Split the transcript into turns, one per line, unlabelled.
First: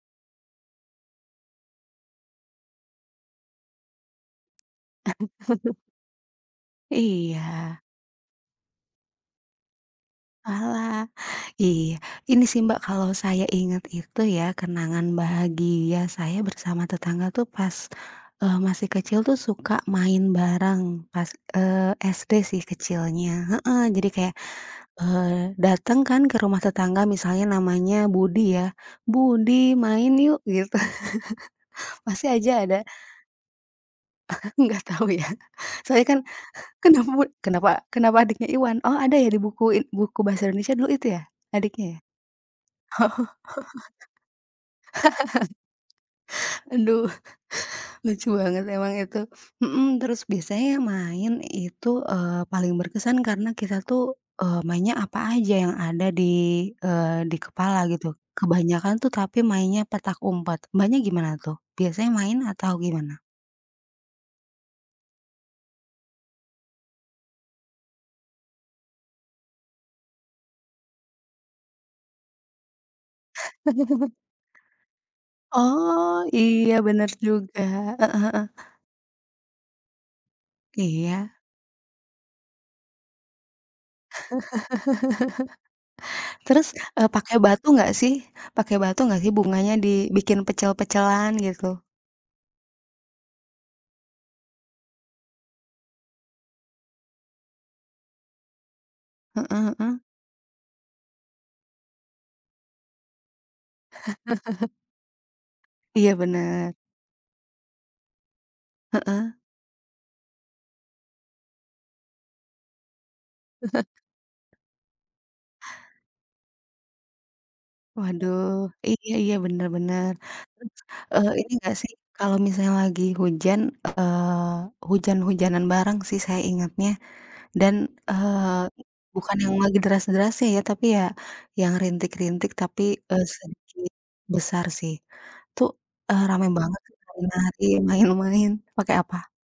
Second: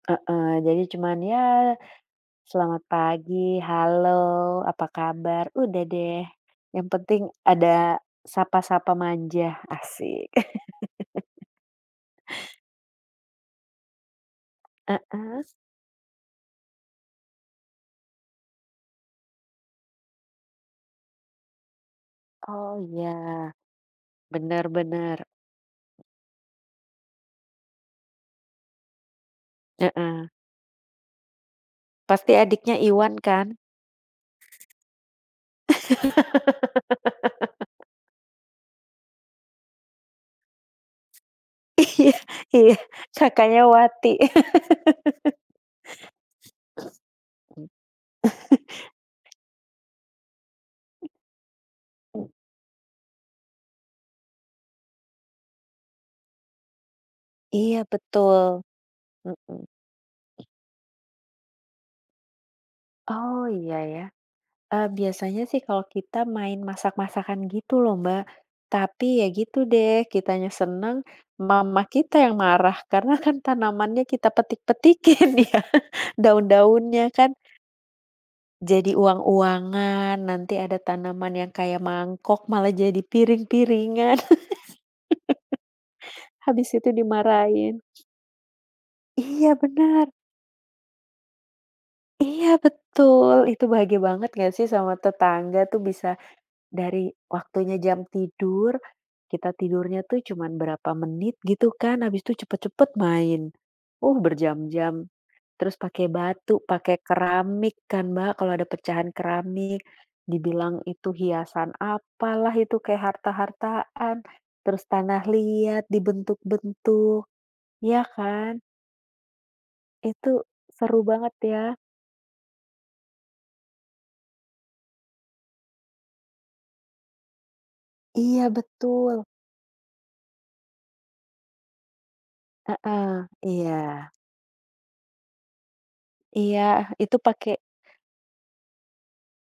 Heeh, jadi cuman ya, selamat pagi, halo, apa kabar, udah deh yang penting
Iya.
ada sapa-sapa manja, asyik.
Walah, iya. Ini sih, Mbak, kalau saya ingat itu ya kenangan
Heeh.
bahagia saya bersama tetangga tuh pas, eee, masih kecil tuh suka main barang pas, eee, SD sih
Oh, iya,
kecilnya, heeh, jadi kayak,
bener bener.
eee, dateng kan ke rumah tetangga misalnya namanya Budi ya, "Budi main
Heeh.
yuk," gitu, pasti
Pasti
aja
adiknya
ada
Iwan kan?
Aku nggak tau ya, soalnya kan, kenapa bud kenapa kenapa adiknya Iwan? Oh ada ya di buku in buku bahasa Indonesia dulu itu ya? Adiknya ya?
Iya iya,
Oh.
kakaknya Wati.
Aduh, lucu banget emang itu. Mhm, terus biasanya main itu, eee, paling berkesan karena kita tuh, eee, mainnya apa aja yang ada di, eee, di
Iya,
kepala gitu.
betul,
Kebanyakan tuh tapi
mmm.
mainnya petak umpet. Mbaknya gimana tuh? Biasanya main atau gimana?
Oh, iya iya, eee, biasanya sih kalau kita main masak-masakan gitu loh, Mbak, tapi ya gitu deh kitanya seneng, mama kita yang marah karena kan tanamannya kita petik-petikin ya,
Oh, iya, bener
daun-daunnya kan
juga. Heeh heeh.
jadi uang-uangan, nanti ada
Iya.
tanaman yang kayak mangkok malah jadi piring-piringan.
Terus,
Habis itu
eee, pakai batu
dimarahin.
gak sih pakai batu gak sih
Iya,
bunganya
bener.
dibikin pecel-pecelan gitu?
Iya, betul, itu bahagia banget gak sih sama tetangga tuh bisa dari waktunya jam tidur, kita
Heeh heeh.
tidurnya tuh cuman berapa menit gitu kan, abis itu cepet-cepet main. Oh, berjam-jam terus pakai
Iya,
batu,
bener.
pakai keramik kan, Mbak, kalau ada pecahan
Heeh.
keramik dibilang itu hiasan apalah, itu kayak harta-hartaan. Terus tanah liat dibentuk-bentuk, iya
Waduh,
kan.
iya iya, bener bener.
Itu
Terus,
seru
eee,
banget
ini gak
ya.
sih kalau misalnya lagi hujan, eee, hujan-hujanan bareng sih saya ingatnya. Dan,
Iya,
eee,
betul.
bukan yang lagi deras-derasnya ya tapi ya yang rintik-rintik tapi,
Heeh,
eee,
iya.
sedikit besar sih itu, eee, rame
Iya,
banget itu
itu pakai
nari-nari, main-main pakai apa?